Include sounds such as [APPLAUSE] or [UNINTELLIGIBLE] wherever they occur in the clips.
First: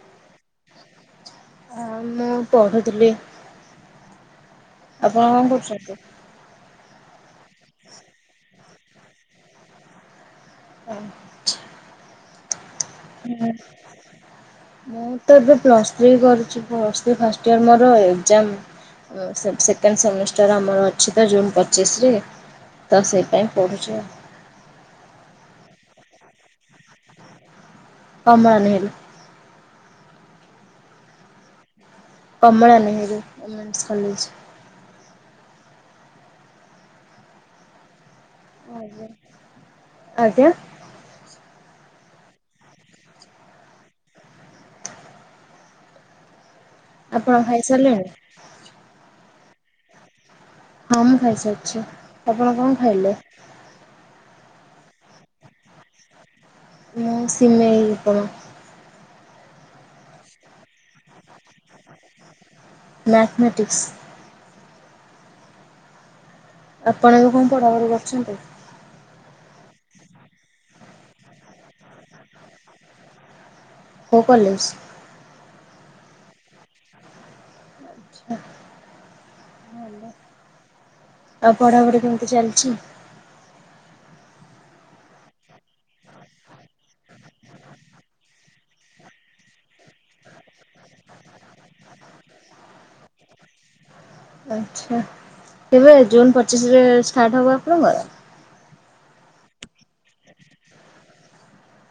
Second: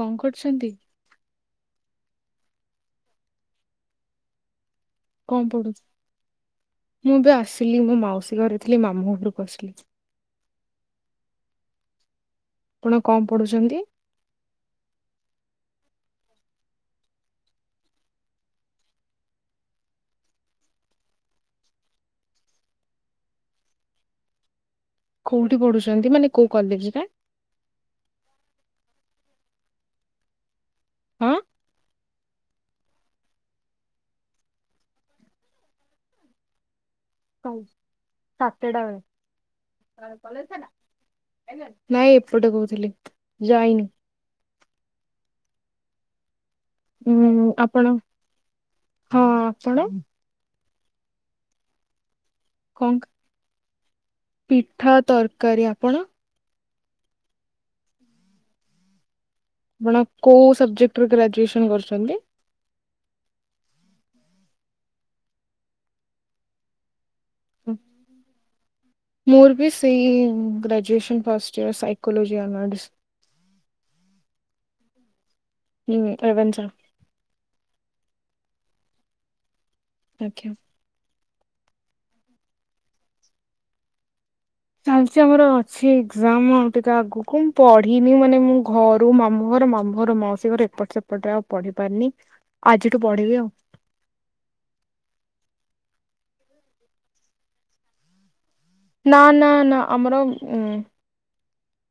କଣ କରୁଚନ୍ତି? ଆ ମୁଁ ପଢୁଥିଲି। କଣ ପଢୁଚି ମୁଁ ଏବେ ଆସିଲି ମୋ ମାଉସୀ ଘରେ ଥିଲି ମାମୁଁ ଘରକୁ ଆସିଲି। ଅ। ଆପଣ କଣ ଏ ପଢୁଛନ୍ତି? ମୁଁ ତ ଏବେ ପ୍ଲସ୍ ଥ୍ରୀ କରୁଚି ପ୍ଲସ୍ ଥ୍ରୀ ଫାଷ୍ଟ ଇୟର ମୋର ଏକ୍ଜାମ୍। ସେକେଣ୍ଡ ସେମିଷ୍ଟାର ଆମର ଅଛି ତ ଜୁନ୍ ପଚିଶ୍ ରେ। ତ ସେଇପାଇଁ ପଢୁଚି ଆଉ। କୋଉଠି ପଢୁଚନ୍ତି ମାନେ କୋଉ କଲେଜରେ କମା ନ ହେଲି। ହୁଁ। Kamala Nehru women's college. କାଇଚି ସାତଟା ଆଜ୍ଞା। ବେଳେ ଆଜ୍ଞା କଲେଜ୍ ଥିଲା। ନାଇଁ ଏପଟେ କହୁଥିଲି ଯାଇନି। ଆପଣ ହୁଁ ଆପଣ ଖାଇସାରିଲେଣି? ହଁ ଆପଣ? ହଁ ମୁଁ ଖାଇସାରିଚି ଆପଣ କଣ ଖାଇଲେ? ପିଠା ତରକାରୀ ଆପଣ? ମୁଁ ସିମେଇ ଉପମା। ଆପଣ କୋଉ ସବଜେକ୍ଟରେ ଗ୍ରାଜୁଏସନ କରୁଚନ୍ତି? ମ୍ୟାଥମେଟିକ୍ସ। ଆପଣ ଏବେ କଣ ପଢାପଢି କରୁଚନ୍ତି। ମୋର ବି ସେଇ graduation first year psychology honours. କୋଉ କଲେଜ୍? ହୁଁ ରେଭେନ୍ସା। ଆଚ୍ଛା ଭଲ। ଆଜ୍ଞା। ଆଉ ପଢାପଢି କେମିତି ଚାଲିଚି? ଚାଲିଚି ଆମର ଅଛି ଏକ୍ଜାମ୍ ଆଉ ଟିକେ ଆଗକୁ ମୁଁ ପଢିନି ମାନେ ମୁଁ ଘରୁ ମାମୁଁ ଘର ମାମୁଁ ଘରୁ ମାଉସୀ ଘର ଏପଟ ସେପଟ ଆଉ ପଢି ପାରିନି ଆଜିଠୁ ପଢିବି ଆଉ। ଆଚ୍ଛା ତେବେ ଜୁନ୍ ପଚିଶ୍ ରେ ଷ୍ଟାର୍ଟ ହବ ଆପଣଙ୍କର? ନା ନା ନା ଆମର ଉଁ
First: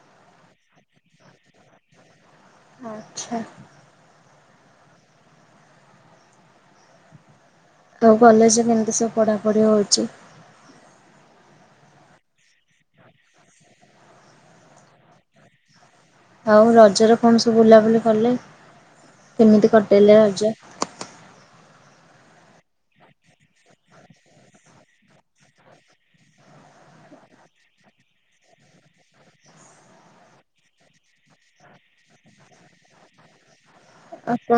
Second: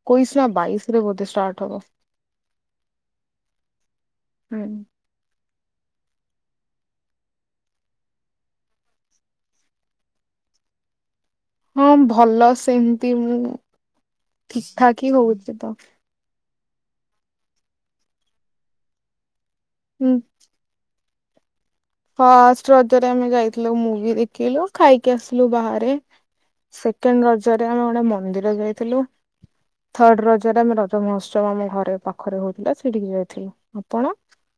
ଏକୋଇଶି ନା ବାଇଶରେ ବୋଧେ ଷ୍ଟାଟ ହବ। ଆଚ୍ଛା। ହୁଁ ଉୁଁ। ତୋ କଲେଜରେ କେମିତି ସବୁ ପଢାପଢି ହଉଛି? ହଁ ଭଲ ସେମିତି ମୁଁ ଠିକ ଠାକହିଁ ହଉଛିତ। ଆଉ ରଜରେ କଣ ସବୁ ବୁଲାବୁଲି କଲେ କେମିତି ହୁଁ, କଟେଇଲେ ରଜ? ଫାଷ୍ଟ ରଜରେ ଆମେ ଯାଇଥିଲୁ ମୁଭିଦେଖିଲୁ ଖାଇକି ଆସିଲୁ ବାହାରେ। ସେକେଣ୍ଡ ରଜରେ ଆମେ ଗୋଟେ ମନ୍ଦିର ଯାଇଥିଲୁ। ଥର୍ଡ ରଜରେ ଆମେ ରଜମହୋତ୍ସବ ଆମ ଘରେପାଖରେ ହଉଥିଲା ସେଇଠିକି ଯାଇଥିଲୁ ଆପଣ? ଆପଣ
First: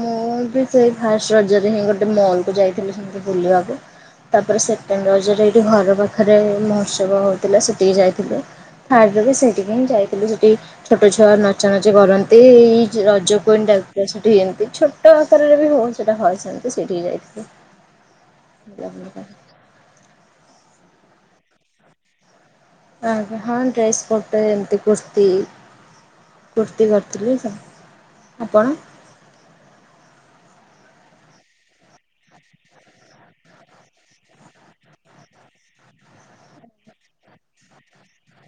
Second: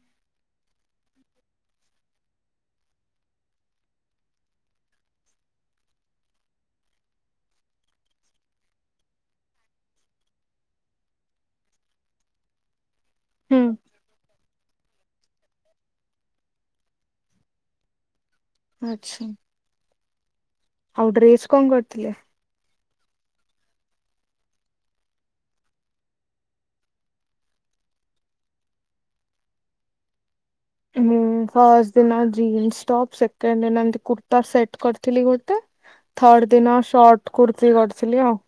ମୁଁବି ସେଇ ଫାଷ୍ଟରଜରେହିଁ ଗୋଟେ ମଅଲକୁ ଯାଇଥିଲି ସମ ବୁଲିବାକୁ। ତାପରେ ସେକେଣ୍ଡ ରଜରେ ଏଇଠି ଘରପାଖରେ ମହୋତ୍ସବ ହଉଥିଲା ସେଠିକି ଯାଇଥିଲେ। ଥାର୍ଡରେବି ସେଇଠିକିହିଁ ଯାଇଥିଲୁ ସେଠି ଛୋଟ ଛୁଆ ନଚାନଚି କରନ୍ତି ଏଇଯେ ରଜ [UNINTELLIGIBLE] ହୁଁ ସେଠି ଏମିତି ଛୋଟ। ତ ଆକାରରେବି ହଉଚି ସେଟା ହଉଛନ୍ତି ସେଇଠିକି ଯାଇଥଲୁ ଆଚ୍ଛା [UNINTELLIGIBLE] ଆଉ ଡ୍ରେସ କଣ କରିଥିଲେ? ଅହ ହଁ ଡ୍ରେସ ଗୋଟେ ଏମତି କୁର୍ତ୍ତି। କୁର୍ତ୍ତି କରିଥିଲି ସେ ଆପଣ? ହୁଁ ଫାର୍ଷ୍ଟ ଦିନ ଜୀନ୍ସ ଟପ ସେକେଣ୍ଡ ଦିନ ଏମିତି କୁର୍ତ୍ତା ସେଟ କରଥିଲି ଗୋଟେ। ଥର୍ଡ ଦିନ ସର୍ଟକୁର୍ତ୍ତି କରିଥିଲି ଆଉ।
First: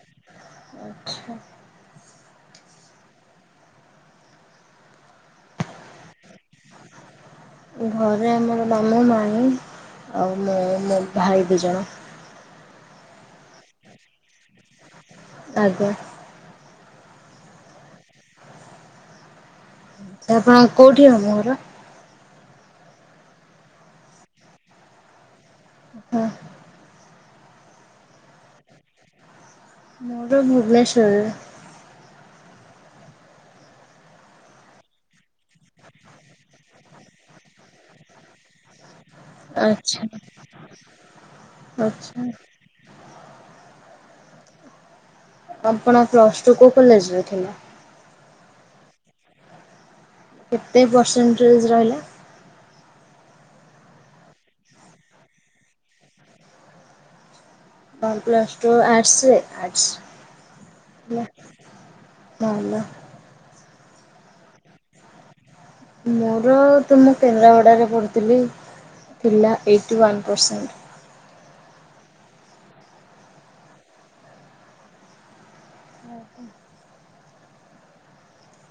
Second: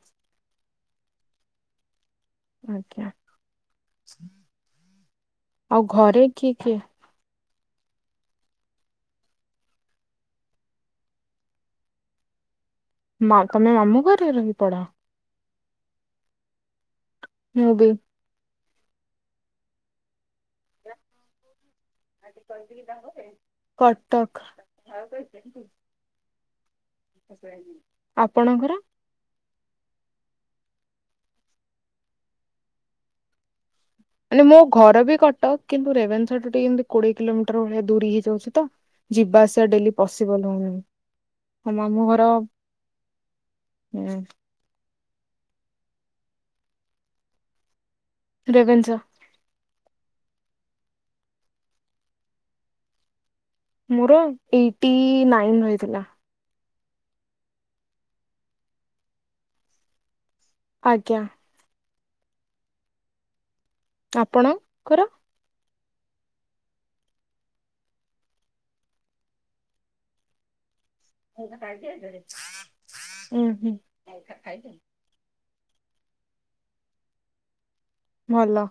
ଆଚ୍ଛା। ଆଜ୍ଞା ଆଉ ଘରେ କିଏ କିଏ? ଘରେ ଆମର ମାମୁଁ ମାଇଁ ଆଉ ମୁଁ ମୋ ଭାଇ ଦୁଇଜଣ। ମା ତମେ ମାମୁଁ ଘରେ ରହିକି ପଢ଼। ଆଜ୍ଞା। ମୁଁବି। ଆପଣ କୋଉଠି ମାମୁଁ ଘର? କଟକ। ହଁ। ଆପଣଙ୍କର? ମୋର ଭୁବନେଶ୍ଵର। ମାନେ ମୋ ଘରବି କଟକ କିନ୍ତୁ ରେଭେନ୍ସାଠୁ ଟିକିଏ ଏମିତି କୋଡିଏ କିଲୋମିଟର ଭଳିଆ ଦୂରି ହେଇଯାଉଛିତ। ଯିବା ଆସିବା ଡେଲି ଆଚ୍ଛା ପସିବୁଲ ହଉନି ଓ ମାମୁଁ ଆଚ୍ଛା ଘର [UNINTELLIGIBLE] ଆପଣ ପ୍ଲସ ଟୁ କୋଉ କଲେଜରେ ଥିଲା? ରେଭେନ୍ସା। କେତେ ପରସେଣ୍ଟେଜ୍ ରହିଲା? ମୋର ଏଇଟି ନାଇନ ରହିିଥିଲା। [UNINTELLIGIBLE] ପ୍ଲସ୍ ଟୁ ଆର୍ଟସରେ ଆର୍ଟସ ଆଜ୍ଞା [UNINTELLIGIBLE] ଭଲ। ଆପଣଙ୍କର? ମୋର ତ ମୁଁ କେନ୍ଦ୍ରାପଡ଼ାରେ ପଢୁଥିଲି ଥିଲା ଏଇଟି ୱାନ ପରସେଣ୍ଟ। ଉୁଁ ହୁଁ। [UNINTELLIGIBLE] ଭଲ।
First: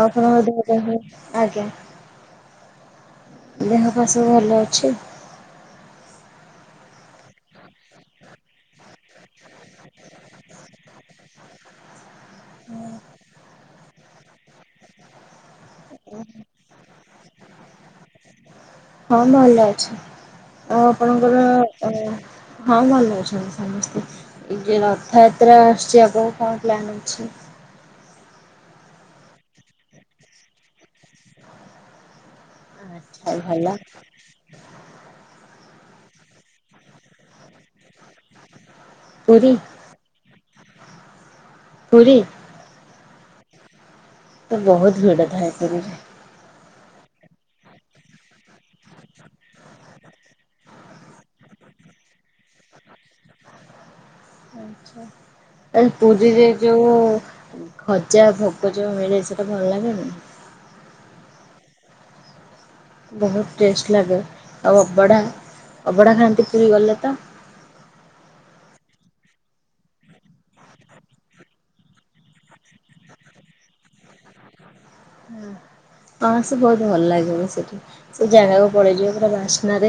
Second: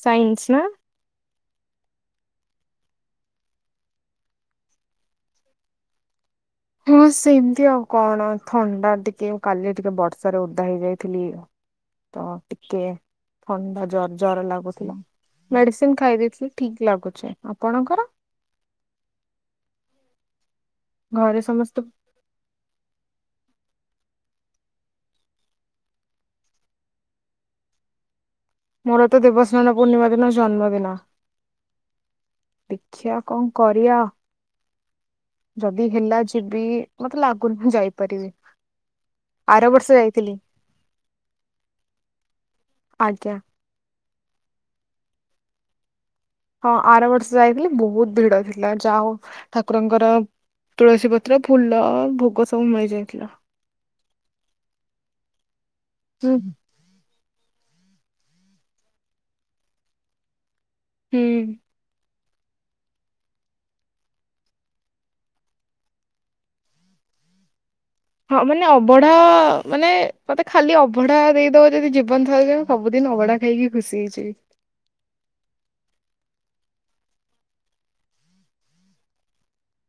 ଆଉ ସାଇନ୍ସ ଆପଣଙ୍କ ନା? ଦେହ କେମିତି ଅଛି, ଆଜ୍ଞା। ଦେହ ପା ସବୁ ଭଲ ଅଛି? ହଁ ସେମିତି ଆଉ କଣ ଥଣ୍ଡା ଟିକେ କାଲି ଟିକେ ବର୍ଷାରେ ଓଦା ହେଇଯାଇଥିଲି। ତ ଟିକେ ଥଣ୍ଡା ଜର ଜର ଲାଗୁଥିଲା। ମେଡିସିନ୍ ଖାଇ ଦେଇଥିଲି ଠିକ୍ ଲାଗୁଛି, ଆପଣଙ୍କର? ହଁ ଭଲ ଅଛି ଆଉ ଘରେ ଆପଣଙ୍କର ସମସ୍ତେ ହଁ ଭଲଉଛନ୍ତି ସମସ୍ତେ ଏ ରଥଯାତ୍ରା ଆସୁଛି ଆଗକୁ କଣ ପ୍ଲାନ୍ ଅଛି? ମୋର ତ ଦେବସ୍ନାନ ପୂର୍ଣିମାର ଦିନ ଜନ୍ମଦିନ। ଦେଖିବା ଆଚ୍ଛା କଣ ଭଲ କରିଆ। ଯଦି ହେଲା ଯିବି ମତେ ଲାଗୁନି ମୂ ଯାଇପାରିବି। ପୁରୀ ଆର ବର୍ଷ ଯାଇଥିଲି ପୁରୀ ଆଜ୍ଞା। ତ ବହୁତ ଭିଡ ଥାଏ ପୁରୀ। ହଁ ଆର ବର୍ଷ ଯାଇଥିଲି ବହୁତ ଭିଡ ଥିଲା ଯା ହଉ ଠାକୁରଙ୍କର ତୁଳସୀ ପତ୍ର ଫୁଲ ଭୋଗ ସ ଆଛା ଏ ପୁରି ହୁଁ ରେ ଯୋଉ ଖଜା ଭୋଗ ଯୋଉ ମିଳେ ସେଟା ଭଲ ଲାଗେନି। ହୁଁ। ବହୁତ ଟେଷ୍ଟ ଲାଗେ ଆଉ ଅବଢ଼ା ଅବଢ଼ା ଖାଆନ୍ତି ପୁରୀ ଗଲେ ତ। ହଁ ମାନେ ଅବଢା ମାନେ ମତେ ଖାଲି ଅବଢା ଦେଇଦବ ଯଦି ଜୀବନ ଧଥର ଯ ସବୁଦିନ ଅଭଡା ଖାଇକି ଖୁସି ହେଇଜିବି। ହଁସେ ବହୁତ ଭଲ ଲାଗିବ ସେଠି। ସେ ଜାଗାକୁ ପଳେଇ ଯିବ ପୁରା ବାସ୍ନାରେ।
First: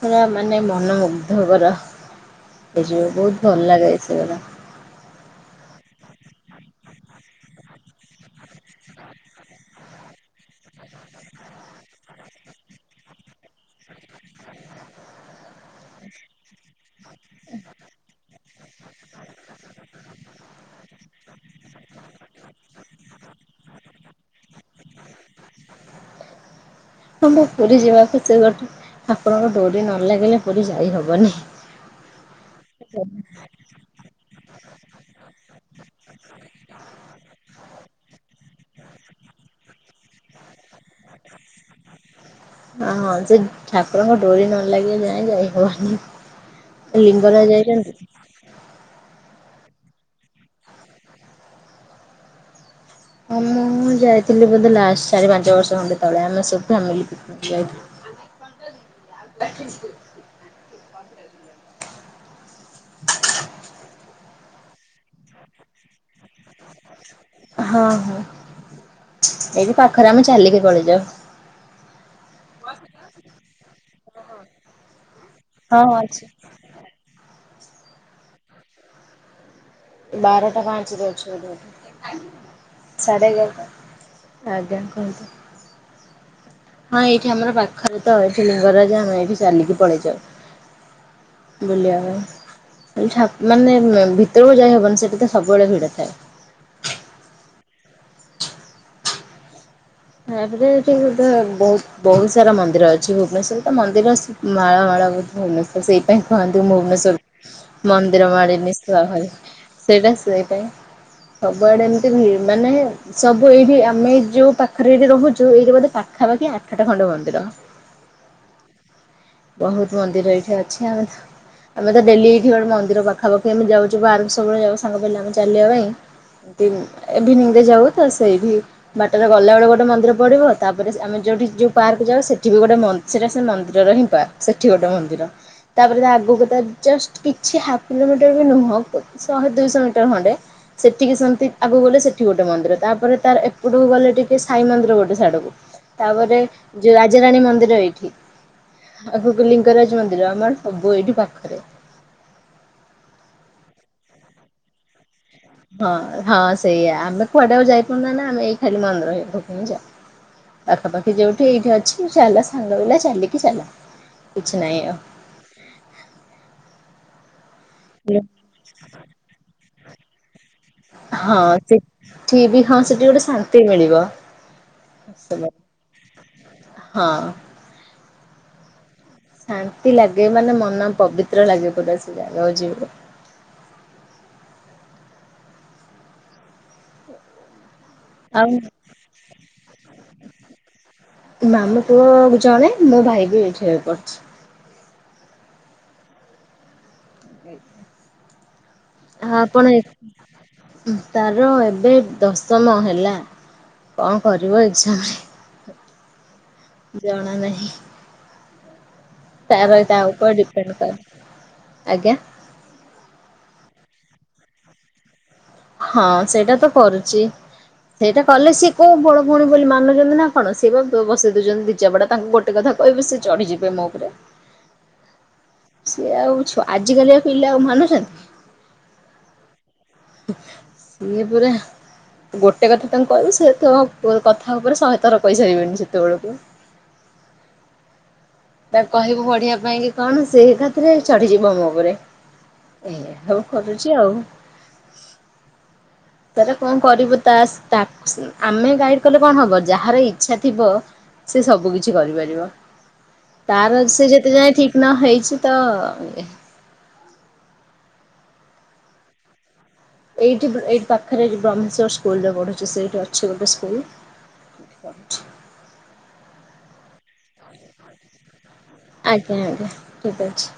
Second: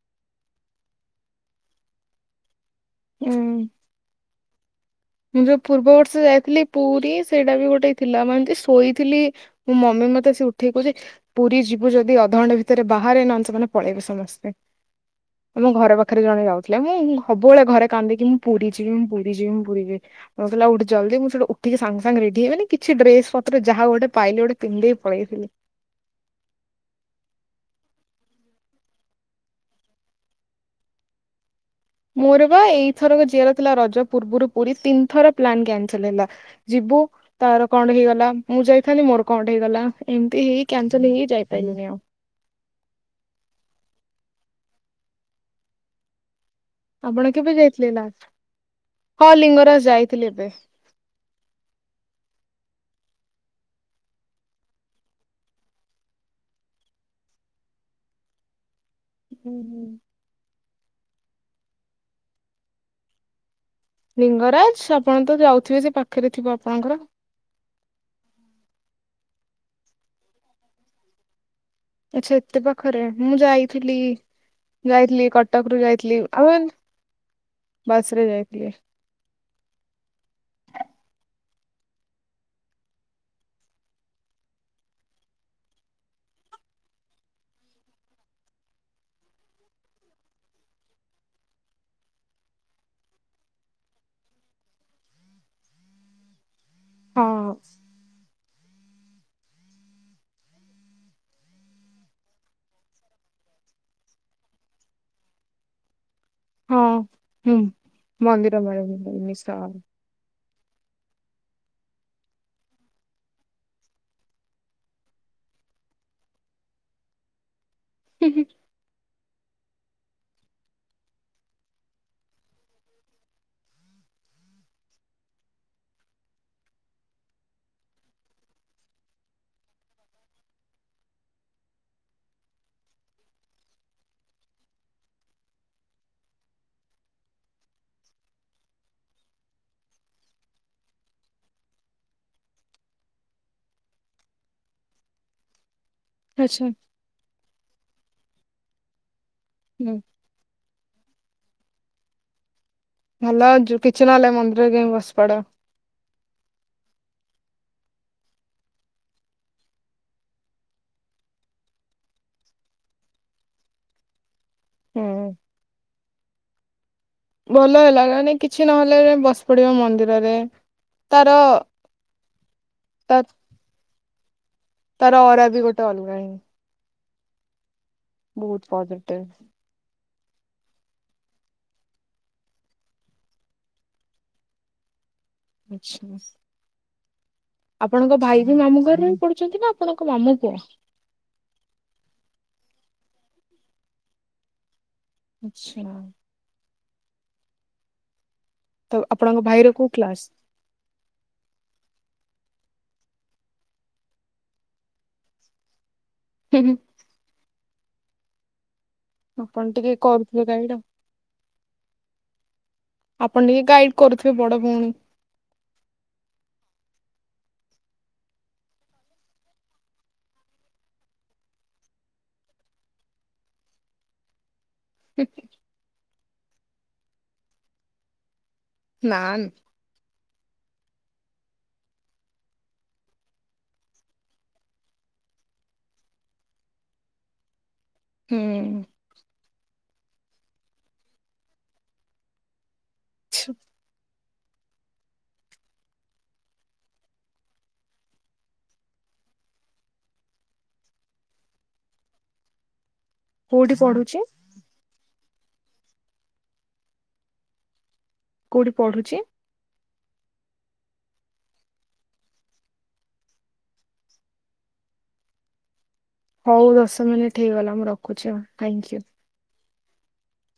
ପୁରା ମାନେ ମନ ମୁୁଗ୍ଧ କର ହେଇଯିବ ଉଁ ବହୁତ ଭଲ ଲାଗେ ସେଯାଟା। ମୁଁ ଯୋଉ ପୂର୍ବବର୍ଷ ଯାଇଥିଲି ପୁରୀ ସେଇଟା ବି ଗୋଟେ ଥିଲା ମାନେ ଶୋଇଥିଲି। ମୋ ମମି ମତେ ଆସି ଉଠେଇ କହୁଛି ପୁରୀ ଯିବୁ ଯଦି ଅଧଘଣ୍ଟା ଭିତରେ ବାହାରେ ନହଲେ ସେ ମାନେ ପଳେଇବେ ସମସ୍ତେ। ମୋ ଘର ପାଖରେ ଜଣେ ଯାଉଥିଲେ ମୁଁ ସବୁବେଳେ ଘରେ କାନ୍ଦିକି ମୁଁ ପୁରୀ ଯିବି ମୁଁ ପୁରୀ ଯିବି ମୁଁ ପୁରୀ ଯିବି। ହଉଥିଲା ଉଟ, ଜଲଦିଁ ମୁଁ ସେଟୁ ଉଠିକି ସାଙ୍ଗ ସାଙ୍ଗ ରେଡି ହେଇଗଲି କିଛି ଡ୍ରେସ୍ ପତ୍ର ଯାହା ଗୋଟେ ପାଇଲି ଗୋଟେ ପିନ୍ଧଦେଇ ପଳେଇଥିଲି। ହଁ ମୁଁ ପୁରୀ ଯିବାକୁ କେବେଠୁ ଠାକୁରଙ୍କ ଡୋରି ନ ଲାଗିଲେ ପୁରୀ ଯାଇହବନି। ମୋର ବା ଏଇଥର ଯିବାର ଥିଲା ରଜ ପୂର୍ବରୁ ପୁରୀ ତିନି ଥର ପ୍ଲାନ କ୍ୟାନସଲ ହେଲା। ଯିବୁ। ତାର କଣ ହେଇଗଲା ମୁଁ ଯାଇଥାନ୍ତିି ମୋର କଣ ହେଇଗଲା ଏମିତି ହେଇ କାଞ୍ଚନ ହେଇକି ଯାଇପାରିଲିନି ଆଉ। ଆ ହଁ ସେ ଠାକୁରଙ୍କ ଡୋରି ନ ଲାଗିଲା ଯାଏ ଯାଇ ହବନି। ଆପଣ ଲିଙ୍ଗରଜ କେବେ ଯାଇଥିଲେ ଯାଇଛନ୍ତି। ଲାଷ୍ଟ ହଁ ଲିଙ୍ଗରାଜ ଯାଇଥିଲି ଏବେ। ହଁ ମୁଁ ଯାଇଥିଲି ବୋଧେ ଲାଷ୍ଟ ଚାରି ପାଞ୍ଚ ବର୍ଷ ଖଣ୍ଡେ ତଳେ ଆମେ ସବୁ ଫ୍ୟାମିଲୀ ଯାଇଥିଲୁ। ଆ। ହୁଁ ହୁଁ ି ଲିଙ୍ଗରାଜ ଆପଣ ତ ଯାଉଥିବେ ସେ ପାଖରେ ଥିବ ଆପଣଙ୍କର? ହଁ ହଁ ଏଇଠି ପାଖରେ ଆମେ ଚାଲିକି ପଳେଇଯାଉ। ଆଚଛା ଏତେ ପାଖରେ ମୁଁ ଯାଇଥିଲି ଯାଇଥିଲି କଟକ ରୁ ହଁ ହଁ ଯାଇଥିଲି ଅଛି। ଆଉ ବସରେ ଯାଇଥିଲି। ବାରଟା ପାଞ୍ଚରେ ଅଛି ବୋଧ ସାଢେ ଏଗାରଟା ଆଜ୍ଞା କୁହନ୍ତୁ? ହଁ ଏଇଠି ଆମର ପାଖରେ ତ ଏଠି ଲିଙ୍ଗରାଜ ଆମେ ଏଇଠି ଚାଲିକି ପଳେଇ ଯାଉ। ବୁଲିଆପାଇଁ। [UNINTELLIGIBLE] ମାନେ ଭିତରକୁ ଯାଇ ହବନି ସେଟି ତ ସବୁବେଳେ ଭିଡ଼ ଥାଏ। ହଁ। ହଁ ଏବେତ ଏଠି [UNINTELLIGIBLE] ବହୁତ ବହୁତ ସାରା ମନ୍ଦିର ଅଛି ଭୁବନେଶ୍ଵର ତ ମନ୍ଦିର ସ ମାଳ ମାଳ ବହୁତ ଫେମସ୍। ତ ସେଇଥି ପାଇଁ କୁହନ୍ତୀ ହଁ [UNINTELLIGIBLE] ହୁଁ ମନ୍ଦିର ମାଳିନୀ [UNINTELLIGIBLE] ସହ ସେଇଟା ସେଇଟା ହିଁ। ସବୁଆଡ଼େ ଏମିତି ହୁଏ ମାନେ ସବୁ ଏଇଠି ଆମେ ଯୋଉ ପା ପାଖରେ ଏଇଠି ରହୁଛୁ ଏଇଠି ବୋଧେ ପାଖପାଖି ଆଠଟା ଖଣ୍ଡେ ମନ୍ଦିର? [UNINTELLIGIBLE] ବହୁତ ମନ୍ଦିର ଏଇଠି ଅଛି ଆଉ। ଆମେ ତ ଡେଲି ଏଇଠି ଗୋଟେ ମନ୍ଦିର ପାଖାପାଖି ଆମ ଯାଉଛୁ ବାହାରକୁ ସବୁବେଳେ ଯାଉ ସାଙ୍ଗ ପିଲାମାନେ ଆମେ ଚାଲିଆ ପାଇଁ। ଏମତି [UNINTELLIGIBLE] ଯାଉ ତ ସେଇଠି ବାଟରେ ଗଲାବେଳେ ଗୋଟେ ମନ୍ଦିର ପଡ଼ିବ। ତାପରେ ଆମେ ଯୋଉଠି ଯୋଉ ପାର୍କ ଯାଉ ସେଠି ବି ଗୋଟେ ମନ୍ଦ ସେଇଟା ସେଇ ମନ୍ଦିରର ହିଁ ତା ସେଠି ଗୋଟେ ମନ୍ଦିର। ତାପରେ ତା ଆଗକୁ ତ ଜଷ୍ଟ କିଛି ହାଫ୍ କିଲୋମିଟର ବି ନୁହଁ। ଶହେ ଦୁଇଶହ ମିଟର ଖଣ୍ଡେ। ସେତିକି ସେମିତି ଆଗକୁ ଗଲେ ସେଠି ଗୋଟେ ମନ୍ଦିର ତାପରେ ତାର ଏପଟକୁ ଗଲେ ଟିକେ ସାଇ ମନ୍ଦିର ଗୋଟେ ସାଆଡ଼କୁ। ତାପରେ ଆଚ୍ଛା ଯୋଉ ରାଜାରାଣୀ ମନ୍ଦିର ଏଇଠି। ଆଗକୁ ହୁଁ ଲିଙ୍ଗରାଜ ମନ୍ଦିର ଆମର ସବୁ ଏଇଠି ପାଖରେ। ଭଲ ଯୋଉ କିଛି ନ ହେଲେ ମନ୍ଦିରରେ ଯାଇ ବସି ପଡ଼। ହଁ ହଁ ସେଇଆ ଆମେ କୁଆଡ଼େ ଆଉ ଯାଇପାରୁନୁ ନା ଆମେ ଏଇ ଖାଲି ମନ୍ଦିର ହେରିକାକୁ ହିଁ ଯା ପାଖାପାଖି ଯୋଉଠି ଏଇଠି ଅଛି ଚାଲ ସାଙ୍ଗପିଲା ଚାଲିକି ଚାଲ। କିଛି ନାହିଁ ଆଉ। ହୁଁ ଭଲ ହେଲା ହ୍ୟାଲୋ। କାହିଁକି ନା କିଛି ନହେଲେ ବସି ପଡ଼ିବ ମନ୍ଦିରରେ। ହଁ ତାର [UNINTELLIGIBLE] ହଁ ସେଠି ତା ଗୋଟେ ଶାନ୍ତି ମିଳିବ। ତାର ଅରା ବି ଗୋଟେ ଅଲଗା ହିଁ ହଁ। ବହୁତ ପଜିଟିଭ। ଶାନ୍ତି ଲାଗେ ମାନେ ମନ ପବିତ୍ର ଲାଗେ ଗୋଟା ସେ ଜାଗାକୁ ଯିବୁ। ଆଚ୍ଛା। ଆପଣଙ୍କ ଭାଇ ଆଉ ବି ମାମୁଁ ଘରେ ରହିକି ପଢ଼ୁଛନ୍ତି ନା ଆପଣଙ୍କ ମାମୁଁ ପୁଅ? ମାମୁଁ ପୁଅ ଜଣେ ମୋ ଭାଇ ବି ଏଇଠିରେ ପଢ଼ୁଛି। ଆଚ୍ଛା। [UNINTELLIGIBLE] ତ ଆପଣଙ୍କ ହ ଭାଇର ଆପଣ ଏ କୋଉ କ୍ଲାସ ତାର ଏବେ ଦଶମ ହେଲା। କଣ କରିବ ଏକ୍ଜାମରେ? ହୁଁ ହୁଁ। ଜଣା ନାହିଁ। ଆପଣ ତାର ଟିକେ ତା ଉପରେ କରୁଥିବେ ଡିପେଣ୍ଡ ଗାଇଡ଼ ଆଉ। କରେ। ଆଜ୍ଞା ଆପଣ ଟିକେ ଗାଇଡ୍ କରୁଥିବେ ବଡ଼ ଭଉଣୀ। ହଁ ସେଇଟା ତ କରୁଛି। ସେଇଟା କଲେ ସିଏ କୋଉ ବଡ଼ ଭଉଣୀ ବୋଲି ମାନୁଛନ୍ତି ନା କଣ ସିଏ ବା ବସେଇ ଦଉଛନ୍ତି ଦି ଚାପୁଡ଼ା ତାଙ୍କୁ ଗୋ ଏ କଥା କହିବୁ ସେ ଚଢିଯିବେ ମୋ ଉପରେ। ହୁଁ କି। ସିଏ ଆଉ ଛୁଆ ଆଜିକାଲିଆ ପିଲା ଆଉ ମାନୁଛନ୍ତି। ନାନ୍। ସିଏ ପୁରା ଗୋଟେ କଥା ତାଙ୍କୁ କହିବୁ ସିଏ ତୋ କଥା ଉପରେ ଶହେ ଥର କହିସାରିବେଣି ସେତେବେଳକୁ। ହୁଁ। ତାକୁ କହିବୁ ପଢିବା ପାଇଁ କି କଣ ସେ ଏକାଥରେ ଚଢିଯିବ ମୋ ଉପରେ। ଏ ସବୁ କରୁଛି ଆଉ। ତାର କଣ କରିବ ତାସ ତାକୁ ଆମେ ଗାଇଡ କଲେ କଣ ହବ ଯାହାର ଇଚ୍ଛା ଥିବ ସିଏ ସବୁ କିଛି କରିପାରିବ। କୋଉଠି ତାର ସେ ପଢୁଛି ଯେତେ ଯାଏଁ ଠିକ୍ ନ ହେଇଛି ତ ଏ କୋଉଠି ପଢୁଛି? ଏଇଠି ଏଇଠି ପାଖରେ ବ୍ରହ୍ମେଶ୍ୱର ସ୍କୁଲରେ ପଢ଼ୁଛି ସେଇଠି ଅଛି ଗୋଟେ ସ୍କୁଲ୍। ପାଠ। ହଉ ଦଶ ମିନିଟ୍ ହେଇଗଲା ମୁଁ ରଖୁଛି ଆଉ ଥାଇଙ୍କୁୟୁ। ଆଜ୍ଞା ଆଜ୍ଞା ଠିକ୍ ଅଛି।